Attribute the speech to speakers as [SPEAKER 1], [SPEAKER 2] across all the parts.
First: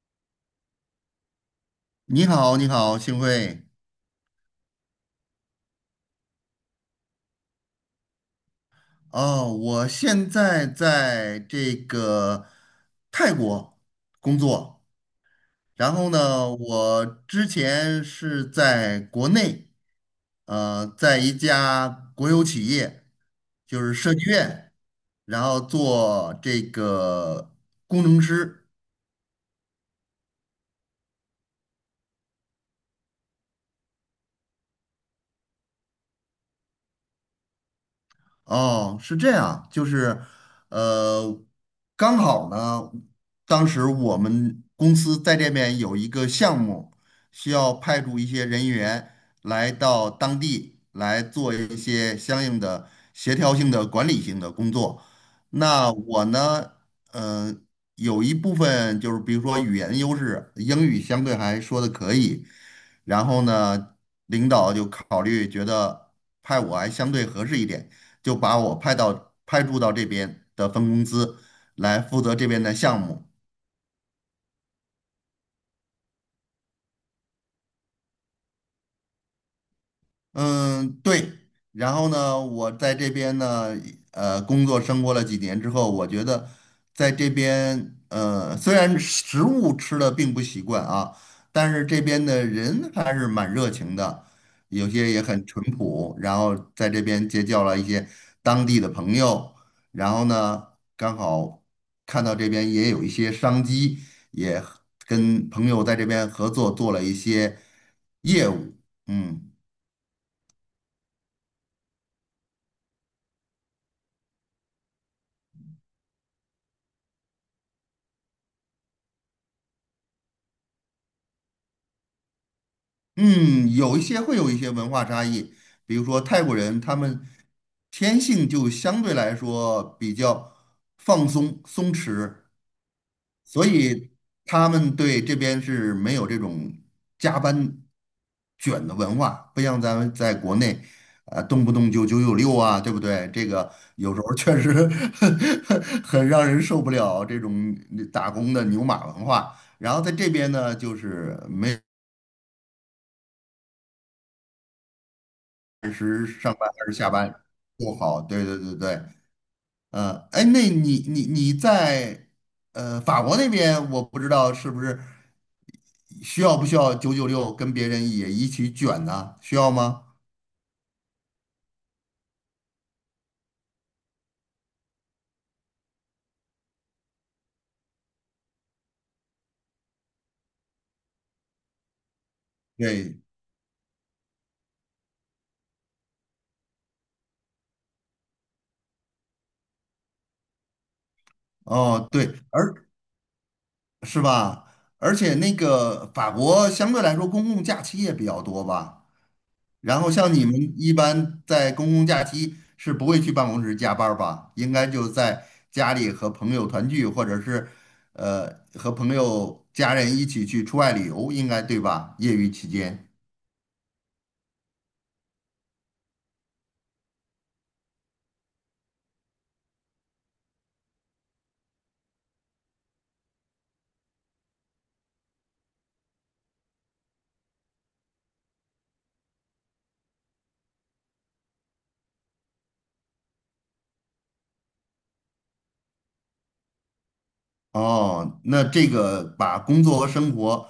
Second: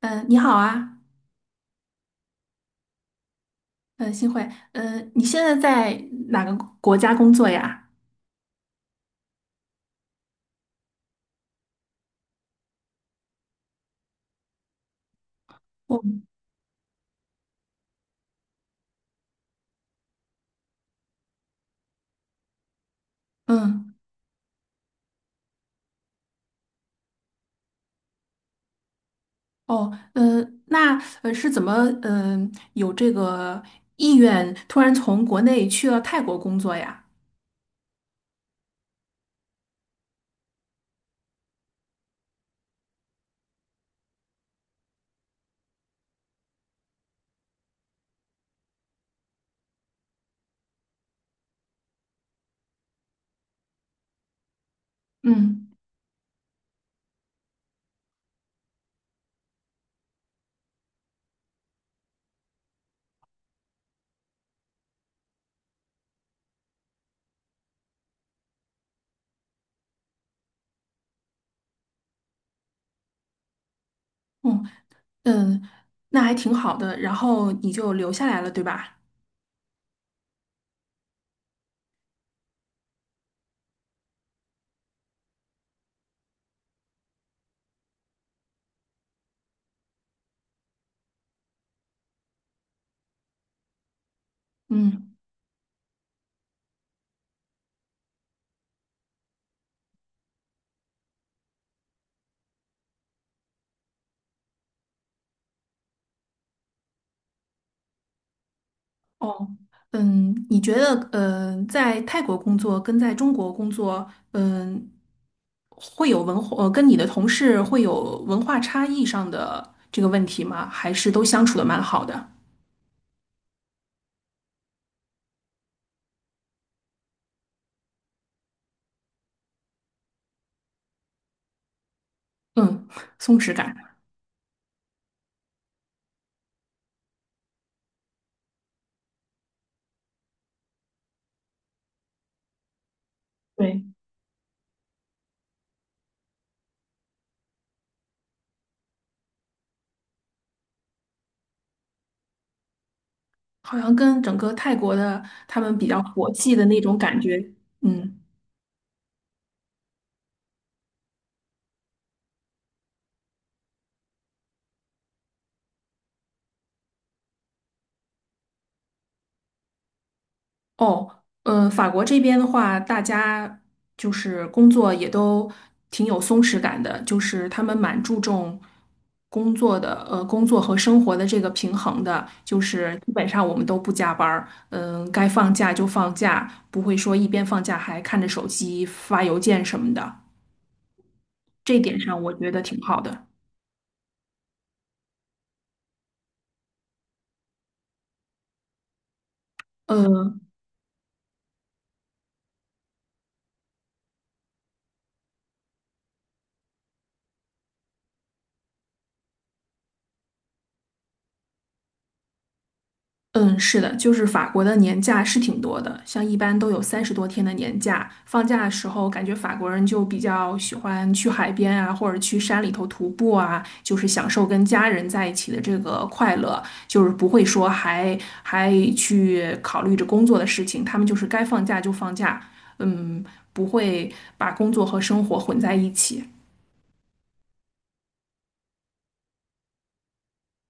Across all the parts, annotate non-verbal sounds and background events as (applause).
[SPEAKER 1] 你好啊。
[SPEAKER 2] 你好，你好，幸会。
[SPEAKER 1] 嗯，幸会。你现在在哪个国家工作呀？
[SPEAKER 2] 哦，我现在在这个泰国工作，然
[SPEAKER 1] 哦。
[SPEAKER 2] 后呢，我之前是在国内，在一家国有企业，就
[SPEAKER 1] 嗯。
[SPEAKER 2] 是设计院，然后做这个工程师。
[SPEAKER 1] 哦。是怎么，有这个意愿突然从国内去了泰国工作呀？
[SPEAKER 2] 哦，是这样，就是，呃，刚好呢，当时我们公司在这边有一个项目，需要派驻一些人员来到当地来做一些相应的协调性的管理性的工作。
[SPEAKER 1] 嗯。
[SPEAKER 2] 那我呢，呃，有一部分就是比如说语言优势，英语相对还说的可以，然后呢，领导就考虑觉得派我还相对合适一点。就把我派到派驻到这边的分公司来负责这边的项目。
[SPEAKER 1] 嗯。嗯，那还挺好的，然后你就留下来了，对吧？
[SPEAKER 2] 嗯，对。然后呢，我在这边呢，工作生活了几年之后，我觉得在这边，虽然食物吃的并不习惯啊，但是这边的人还是蛮热情的，有些
[SPEAKER 1] 嗯。
[SPEAKER 2] 也很淳朴。然后在这边结交了一些当地的朋友，然后呢，刚好看到这边也有一些商机，也跟朋友在这边合作做了一些业务，
[SPEAKER 1] 哦，
[SPEAKER 2] 嗯。
[SPEAKER 1] 你觉得，在泰国工作跟在中国工作，嗯，会有文化，跟你的同事会有文化差异上的这个问题吗？还是都相处的蛮好的？
[SPEAKER 2] 嗯，有一些会有一些文化差异，比如说泰国人，他们天性就相对来说比较放松、松弛，
[SPEAKER 1] 嗯，松弛
[SPEAKER 2] 所
[SPEAKER 1] 感。
[SPEAKER 2] 以他们对这边是没有这种加班卷的文化，不像咱们在国内，动不动就九九六啊，对不对？这个
[SPEAKER 1] 对。
[SPEAKER 2] 有时候确实 (laughs) 很让人受不了这种打工的牛马文化。然后在这边呢，就是。没。
[SPEAKER 1] 好像跟整个泰国的他们比
[SPEAKER 2] 按
[SPEAKER 1] 较
[SPEAKER 2] 时
[SPEAKER 1] 佛
[SPEAKER 2] 上
[SPEAKER 1] 系的
[SPEAKER 2] 班
[SPEAKER 1] 那
[SPEAKER 2] 还是
[SPEAKER 1] 种
[SPEAKER 2] 下
[SPEAKER 1] 感
[SPEAKER 2] 班
[SPEAKER 1] 觉。
[SPEAKER 2] 不
[SPEAKER 1] 嗯。
[SPEAKER 2] 好。对对对对，哎，那你在法国那边，我不知道是不是需要不需要九九六跟别人也一起卷呢？需要吗？
[SPEAKER 1] 哦，法国这边的话，大家就是工作也都挺有松弛感的，就是他们蛮注重工作的，工作和生活的这个平衡的，就是基
[SPEAKER 2] 对，
[SPEAKER 1] 本上我们都不加班儿，嗯，该放假就放假，不会说一边放假还看着手机发邮件什么的，这一点
[SPEAKER 2] 哦
[SPEAKER 1] 上
[SPEAKER 2] 对，
[SPEAKER 1] 我觉得
[SPEAKER 2] 而
[SPEAKER 1] 挺好的。
[SPEAKER 2] 是吧？而且那个法国相对来说公共假期也比较多吧？然后像
[SPEAKER 1] 呃，
[SPEAKER 2] 你们一般在公共假期是不会去办公室加班儿吧？应该就在家里和朋友团聚，或者是和朋友家人一起去出外旅游，应该对吧？业余期间。
[SPEAKER 1] 嗯，是的，就是法国的年假是挺多的，像一般都有三十多天的年假。放假的时候，感觉法国人就比较喜欢去海边啊，或者去山里头徒步啊，就是享受跟家人在一起的这个快乐，就是不会说还去考虑着工作的事情，他们就是该放假就放假，嗯，不会把工作和生活混在一起。
[SPEAKER 2] 哦，那这个把工作和生活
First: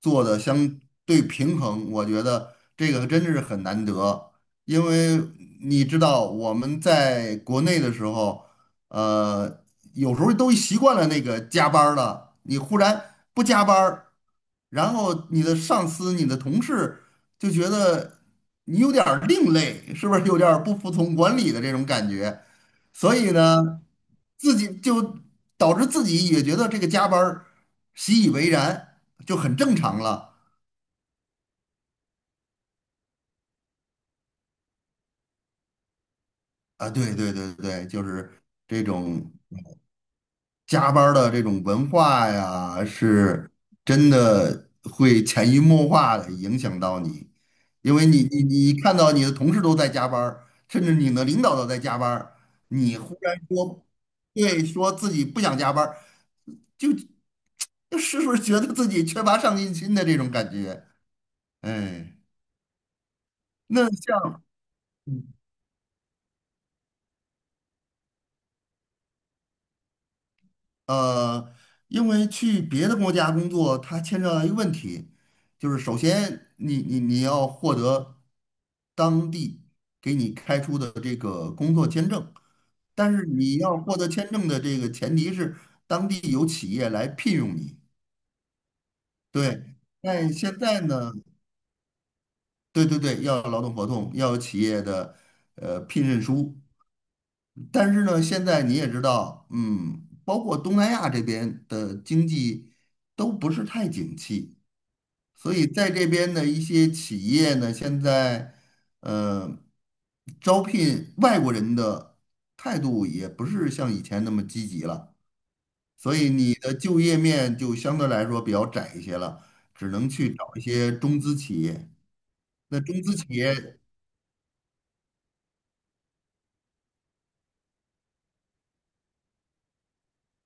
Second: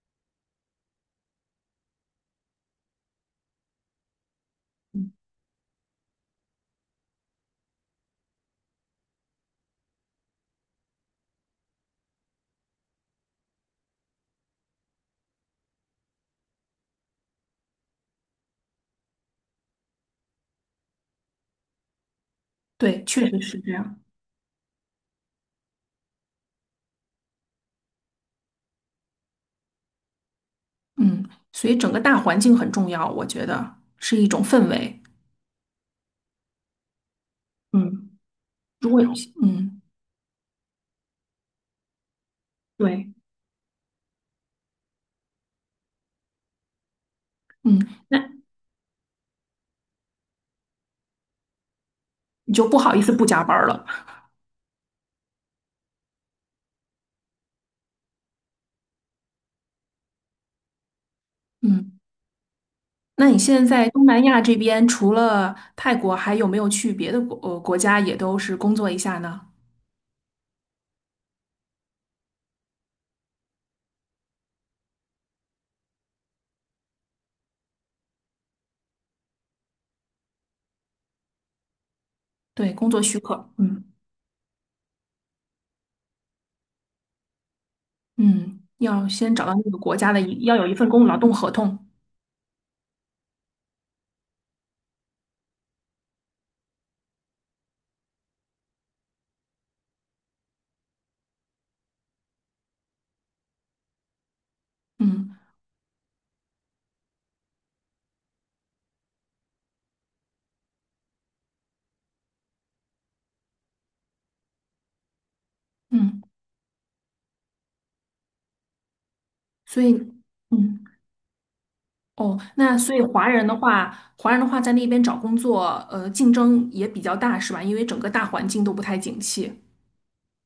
[SPEAKER 2] 做的相对平衡，我觉得这个真的是很难得。因为你知道我们在国内的时候，呃，有时候都习惯了那个加班儿了，你忽然不加班儿然后你的上司、你的同事就觉得你有点儿另类，是不是有点儿不服从管理的这种感觉？
[SPEAKER 1] 对，
[SPEAKER 2] 所
[SPEAKER 1] 确
[SPEAKER 2] 以
[SPEAKER 1] 实是这
[SPEAKER 2] 呢，
[SPEAKER 1] 样。
[SPEAKER 2] 自己就导致自己也觉得这个加班儿习以为然，就很正常了
[SPEAKER 1] 嗯，所以整个大环境很重要，我觉得是一种氛围。
[SPEAKER 2] 啊。对对对对，就
[SPEAKER 1] 嗯。
[SPEAKER 2] 是这
[SPEAKER 1] 如果有
[SPEAKER 2] 种。
[SPEAKER 1] 嗯
[SPEAKER 2] 加班儿的这种文化呀，
[SPEAKER 1] 对，
[SPEAKER 2] 是真的会潜移默化的影响到你，
[SPEAKER 1] 嗯
[SPEAKER 2] 因为你
[SPEAKER 1] 那
[SPEAKER 2] 你你看到你的同事都在加班儿甚至你的领导都在加班儿
[SPEAKER 1] 你就不好
[SPEAKER 2] 你
[SPEAKER 1] 意思
[SPEAKER 2] 忽
[SPEAKER 1] 不
[SPEAKER 2] 然
[SPEAKER 1] 加班儿了。
[SPEAKER 2] 说，对，说自己不想加班儿就就是不是觉得自己缺乏上进心的这种感觉？
[SPEAKER 1] 嗯，
[SPEAKER 2] 哎，
[SPEAKER 1] 那你现在在
[SPEAKER 2] 那
[SPEAKER 1] 东南亚
[SPEAKER 2] 像。
[SPEAKER 1] 这边，除了泰国，还有没有去别的国家也都是工作一下呢？
[SPEAKER 2] 呃，因为去别的国家工作，它牵扯到一个问题，就是首先你要获得当地给你开出的这个工作签证，
[SPEAKER 1] 对，工作
[SPEAKER 2] 但
[SPEAKER 1] 许
[SPEAKER 2] 是
[SPEAKER 1] 可。
[SPEAKER 2] 你要
[SPEAKER 1] 嗯
[SPEAKER 2] 获得签证的这个前提是当地有企业来聘用你。
[SPEAKER 1] 嗯，要先找到
[SPEAKER 2] 对，
[SPEAKER 1] 那个国家的
[SPEAKER 2] 但
[SPEAKER 1] 一，要
[SPEAKER 2] 现
[SPEAKER 1] 有一
[SPEAKER 2] 在
[SPEAKER 1] 份工
[SPEAKER 2] 呢，
[SPEAKER 1] 劳动合同。
[SPEAKER 2] 对对对，要有劳动合同，要有企业的聘任书，但是呢，现在你也知道，嗯，包括东南亚这边的经济都不是太景气，
[SPEAKER 1] 嗯
[SPEAKER 2] 所以在这边的一些企业呢，现在呃招聘外国人的态度也不是像以前那么积极了，所
[SPEAKER 1] 嗯，
[SPEAKER 2] 以你的就业面就相对来说比较窄一些了，
[SPEAKER 1] 所
[SPEAKER 2] 只
[SPEAKER 1] 以
[SPEAKER 2] 能去找一
[SPEAKER 1] 嗯
[SPEAKER 2] 些中资企业。
[SPEAKER 1] 哦，那
[SPEAKER 2] 那
[SPEAKER 1] 所以
[SPEAKER 2] 中资
[SPEAKER 1] 华
[SPEAKER 2] 企
[SPEAKER 1] 人的
[SPEAKER 2] 业
[SPEAKER 1] 话，华人的话在那边找工作，呃，竞争也比较大，是吧？因为整个大环境都不太景气。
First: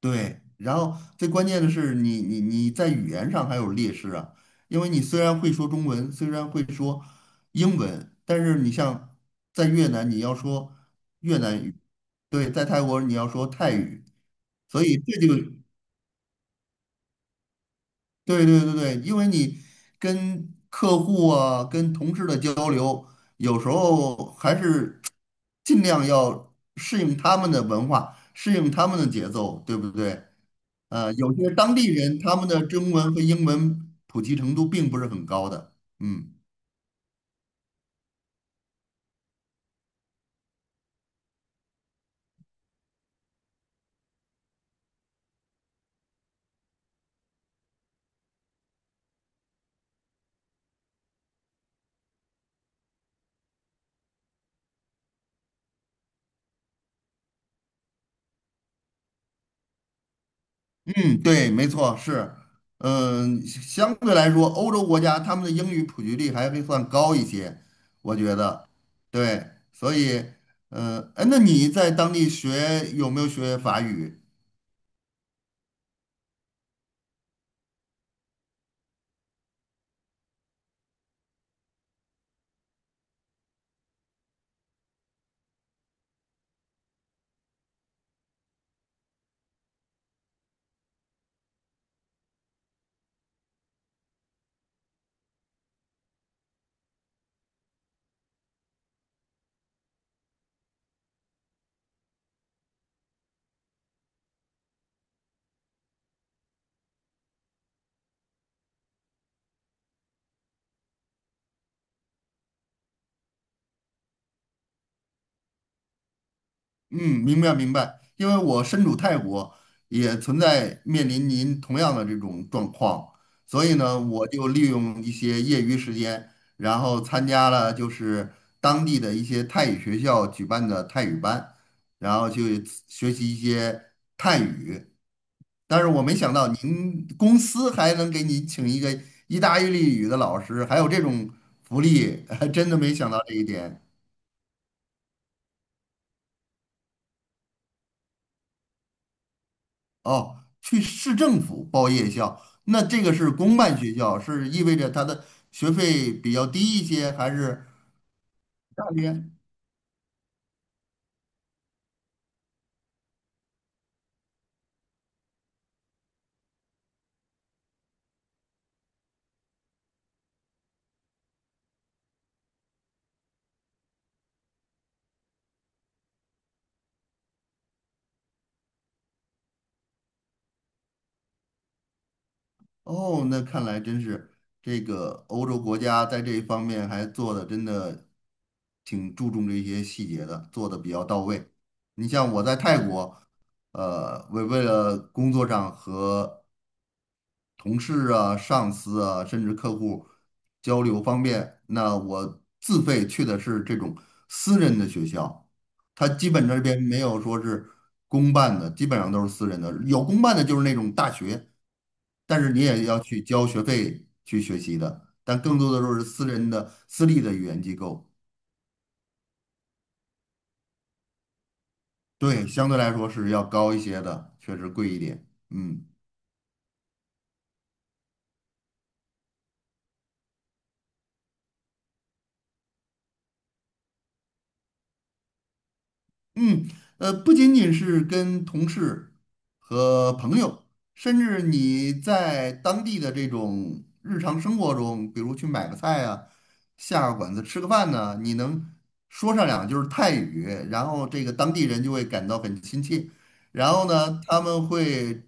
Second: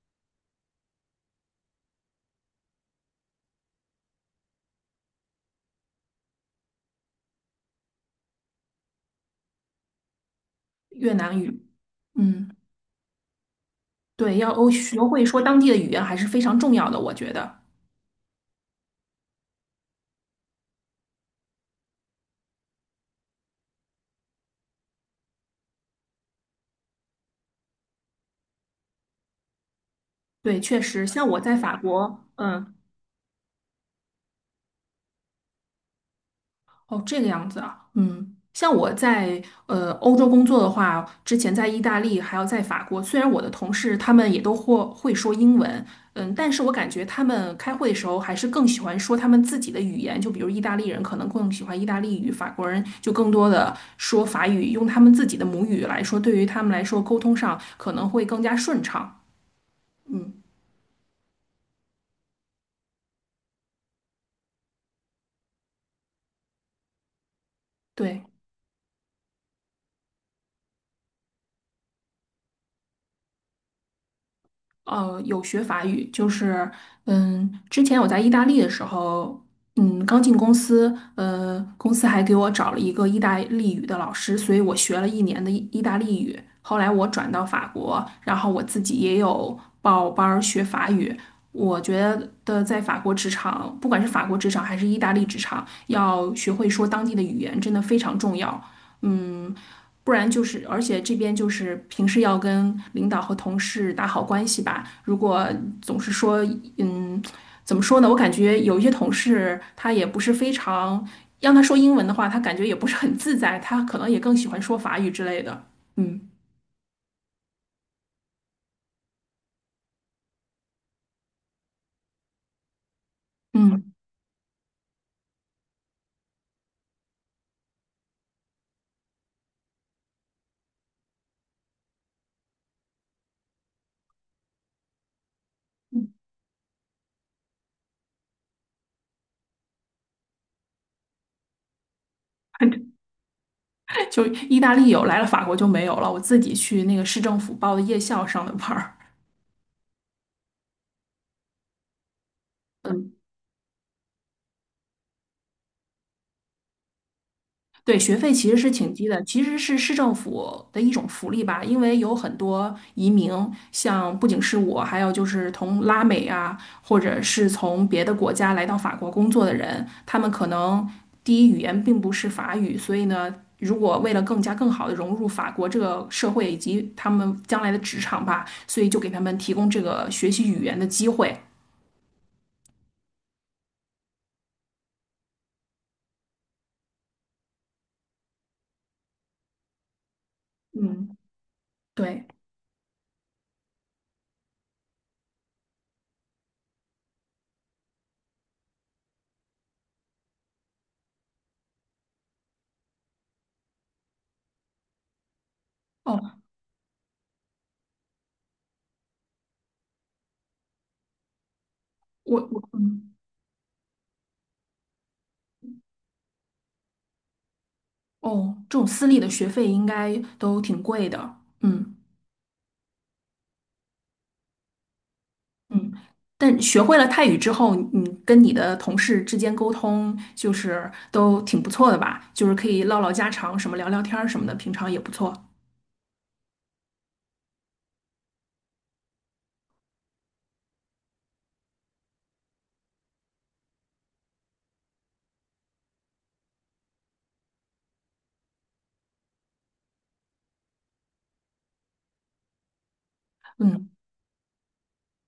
[SPEAKER 2] 对，然后最关键的是你在语言上还有劣势啊，因为你虽然会说中文，虽然会说英文，但是你像在越南你要说
[SPEAKER 1] 越
[SPEAKER 2] 越
[SPEAKER 1] 南
[SPEAKER 2] 南
[SPEAKER 1] 语。
[SPEAKER 2] 语，对，
[SPEAKER 1] 嗯。
[SPEAKER 2] 在泰国你要说泰语，
[SPEAKER 1] 对，要欧
[SPEAKER 2] 所以
[SPEAKER 1] 学
[SPEAKER 2] 这
[SPEAKER 1] 会
[SPEAKER 2] 就
[SPEAKER 1] 说当地的语言还是非常重要的，我觉得。
[SPEAKER 2] 对对对对，因为你跟客户啊、跟同事的交流，有时候还是尽量要适应他们的文化，适应他们的节奏，对不对？
[SPEAKER 1] 对，确实，像
[SPEAKER 2] 有
[SPEAKER 1] 我
[SPEAKER 2] 些
[SPEAKER 1] 在
[SPEAKER 2] 当
[SPEAKER 1] 法
[SPEAKER 2] 地人
[SPEAKER 1] 国。
[SPEAKER 2] 他们的
[SPEAKER 1] 嗯，
[SPEAKER 2] 中文和英文普及程度并不是很高的。嗯
[SPEAKER 1] 哦，这个样子啊，嗯，像我在欧洲工作的话，之前在意大利还有在法国，虽然我的同事他们也都或会说英文，嗯，但是我感觉他们开会的时候还是更喜欢说他们自己的语言，就比如意大利人可能更喜欢意大利语，法国人就更多的说法语，用他们自己的母语来说，对于他们来说沟通上可能会更加顺畅。嗯，
[SPEAKER 2] 嗯，对，没错，是。嗯，相对来说，欧洲国家他们的英语普及率还会算高一些，我
[SPEAKER 1] 对。
[SPEAKER 2] 觉得。对，所以，哎，那你在当地学有没有学法语？
[SPEAKER 1] 有学法语，就是，嗯，之前我在意大利的时候，嗯，刚进公司，公司还给我找了一个意大利语的老师，所以我学了一年的意大利语。后来我转到法国，然后我自己也有报班儿学法语。我觉得在法国职场，不管是法国职场还是意大利职场，要学会说当地的语言，真的非常重要。嗯，不然就是，而且这边就是平时要跟领导和同事打好关系吧。如果总是说，嗯，怎么说呢？我感觉有一些同事他也不是非常，让他说英文的话，他感觉也不是很自在，他可能也更喜欢说法语之类的。嗯
[SPEAKER 2] 嗯，明白明白，因为我身处泰国，也存在面临您同样的这种状况，所以
[SPEAKER 1] 嗯，
[SPEAKER 2] 呢，我就利用一些业余时间，然后参加了就是当地的一些泰语学校举办的泰语班，然后去学习一些泰语。但是我没想到您公司还能给你请一个意大利语的老师，还有这种福利，(laughs) 真的
[SPEAKER 1] (laughs)
[SPEAKER 2] 没想到这一点。
[SPEAKER 1] 就意大利有，来了法国就没有了。我自己去那个市政府报的夜校上的班儿。
[SPEAKER 2] 哦，去市政府报夜校，那这个是公办学校，是意味着它的学费比较低一些，还是
[SPEAKER 1] 对，学费其实是
[SPEAKER 2] 大
[SPEAKER 1] 挺低的，
[SPEAKER 2] 些？
[SPEAKER 1] 其实是市政府的一种福利吧，因为有很多移民，像不仅是我，还有就是从拉美啊，或者是从别的国家来到法国工作的人，他们可能第一语言并不是法语，所以呢，如果为了更加更好的融入法国这个社会以及他们将来的职场吧，所以就给他们提供这个学习语言的机会。
[SPEAKER 2] 哦，那看来真是这个欧洲国家在这一方面还做的真的挺注重这些细节的，做的比较
[SPEAKER 1] 嗯，
[SPEAKER 2] 到位。你
[SPEAKER 1] 对，
[SPEAKER 2] 像我在泰国，为了工作上和同事啊、上司啊，甚至客户交流方便。那我自费去的是这种私人的学校，它基
[SPEAKER 1] 哦，
[SPEAKER 2] 本这边没有说是公办的，基本上都是私人的。有公办的就是那种大学，
[SPEAKER 1] 我
[SPEAKER 2] 但是你
[SPEAKER 1] 我
[SPEAKER 2] 也要去交学费去学习的，但更多的都是私人的、私立的语言机构。
[SPEAKER 1] 哦，这种私立的学费应该都挺贵的。嗯。
[SPEAKER 2] 对，相对来说是要高一些的，确实贵一点。嗯。
[SPEAKER 1] 嗯，但学会了泰语之后，你跟你的同事之间沟通就是都挺不错的吧？就是可以唠唠家常，什么聊聊天儿什么的，平常也不错。
[SPEAKER 2] 嗯，不仅仅是跟同事和朋友，甚至你在当地的这种日常生活中，比如去买个菜啊，下个馆子吃个饭呢，你能说上两句儿泰语，然后这个当地人就会感到很亲切，然后
[SPEAKER 1] 嗯，
[SPEAKER 2] 呢，他们会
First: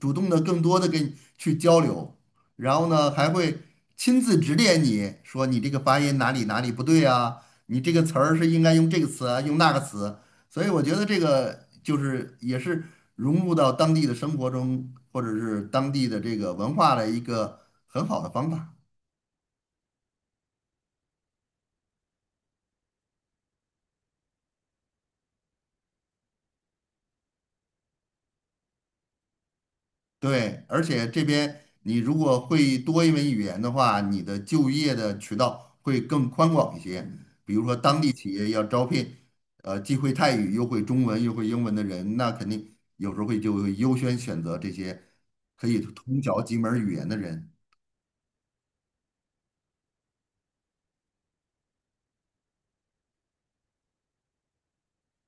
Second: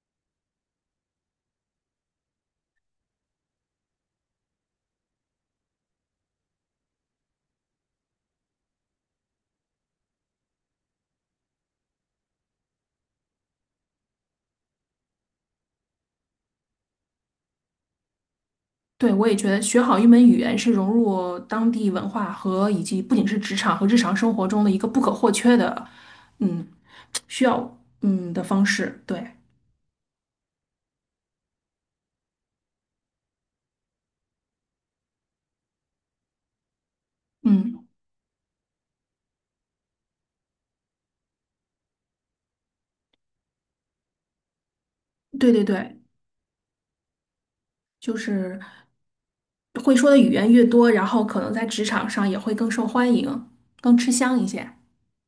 [SPEAKER 2] 主动的更多的跟你去交流，然后呢，还会亲自指点你说你这个发音哪里哪里不对啊，你这个词儿是应该用这个词啊，用那个词。所以我觉得这个就是也是融入到当地的生活中，或者是当地的这个文化的一个很好的方法。
[SPEAKER 1] 对，我也觉得学好一门语言是融入当地文化和以及不仅是职场和日常生活中的一个不可或缺的，嗯，需要嗯的方式。对，
[SPEAKER 2] 对，而且这边你如果会多一门语言的话，你的就业的渠道会更宽广一些。比如说
[SPEAKER 1] 嗯，
[SPEAKER 2] 当地企业要招聘，既会泰语又会中文又会英文的人，那肯定有时候就会优先选择这些
[SPEAKER 1] 对对
[SPEAKER 2] 可以
[SPEAKER 1] 对，
[SPEAKER 2] 通晓几门语言的人。
[SPEAKER 1] 就是会说的语言越多，然后可能在职场上也会更受欢迎，更吃香一些。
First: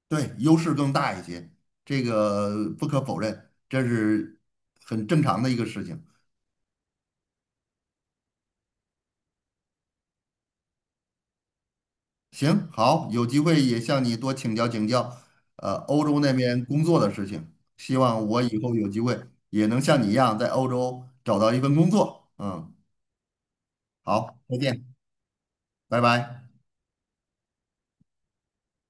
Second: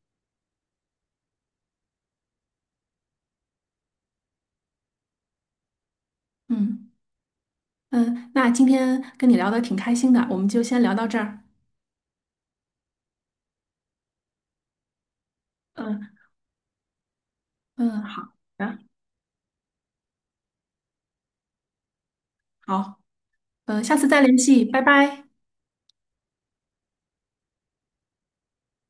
[SPEAKER 2] 对，优势更大一些，这个不可否认，这是很正常的一个事情。
[SPEAKER 1] 嗯。嗯，那今天跟你聊的挺开心的，我们就先聊到这儿。
[SPEAKER 2] 行，好，有机会也向你多请教请教，
[SPEAKER 1] 嗯
[SPEAKER 2] 欧洲那边工作的事情，希
[SPEAKER 1] 嗯，
[SPEAKER 2] 望
[SPEAKER 1] 好
[SPEAKER 2] 我以后
[SPEAKER 1] 的，
[SPEAKER 2] 有机会也能像你一样在欧洲找到一份工作。嗯，
[SPEAKER 1] 好，嗯，下次再联
[SPEAKER 2] 好，再
[SPEAKER 1] 系，拜
[SPEAKER 2] 见，
[SPEAKER 1] 拜。
[SPEAKER 2] 拜拜。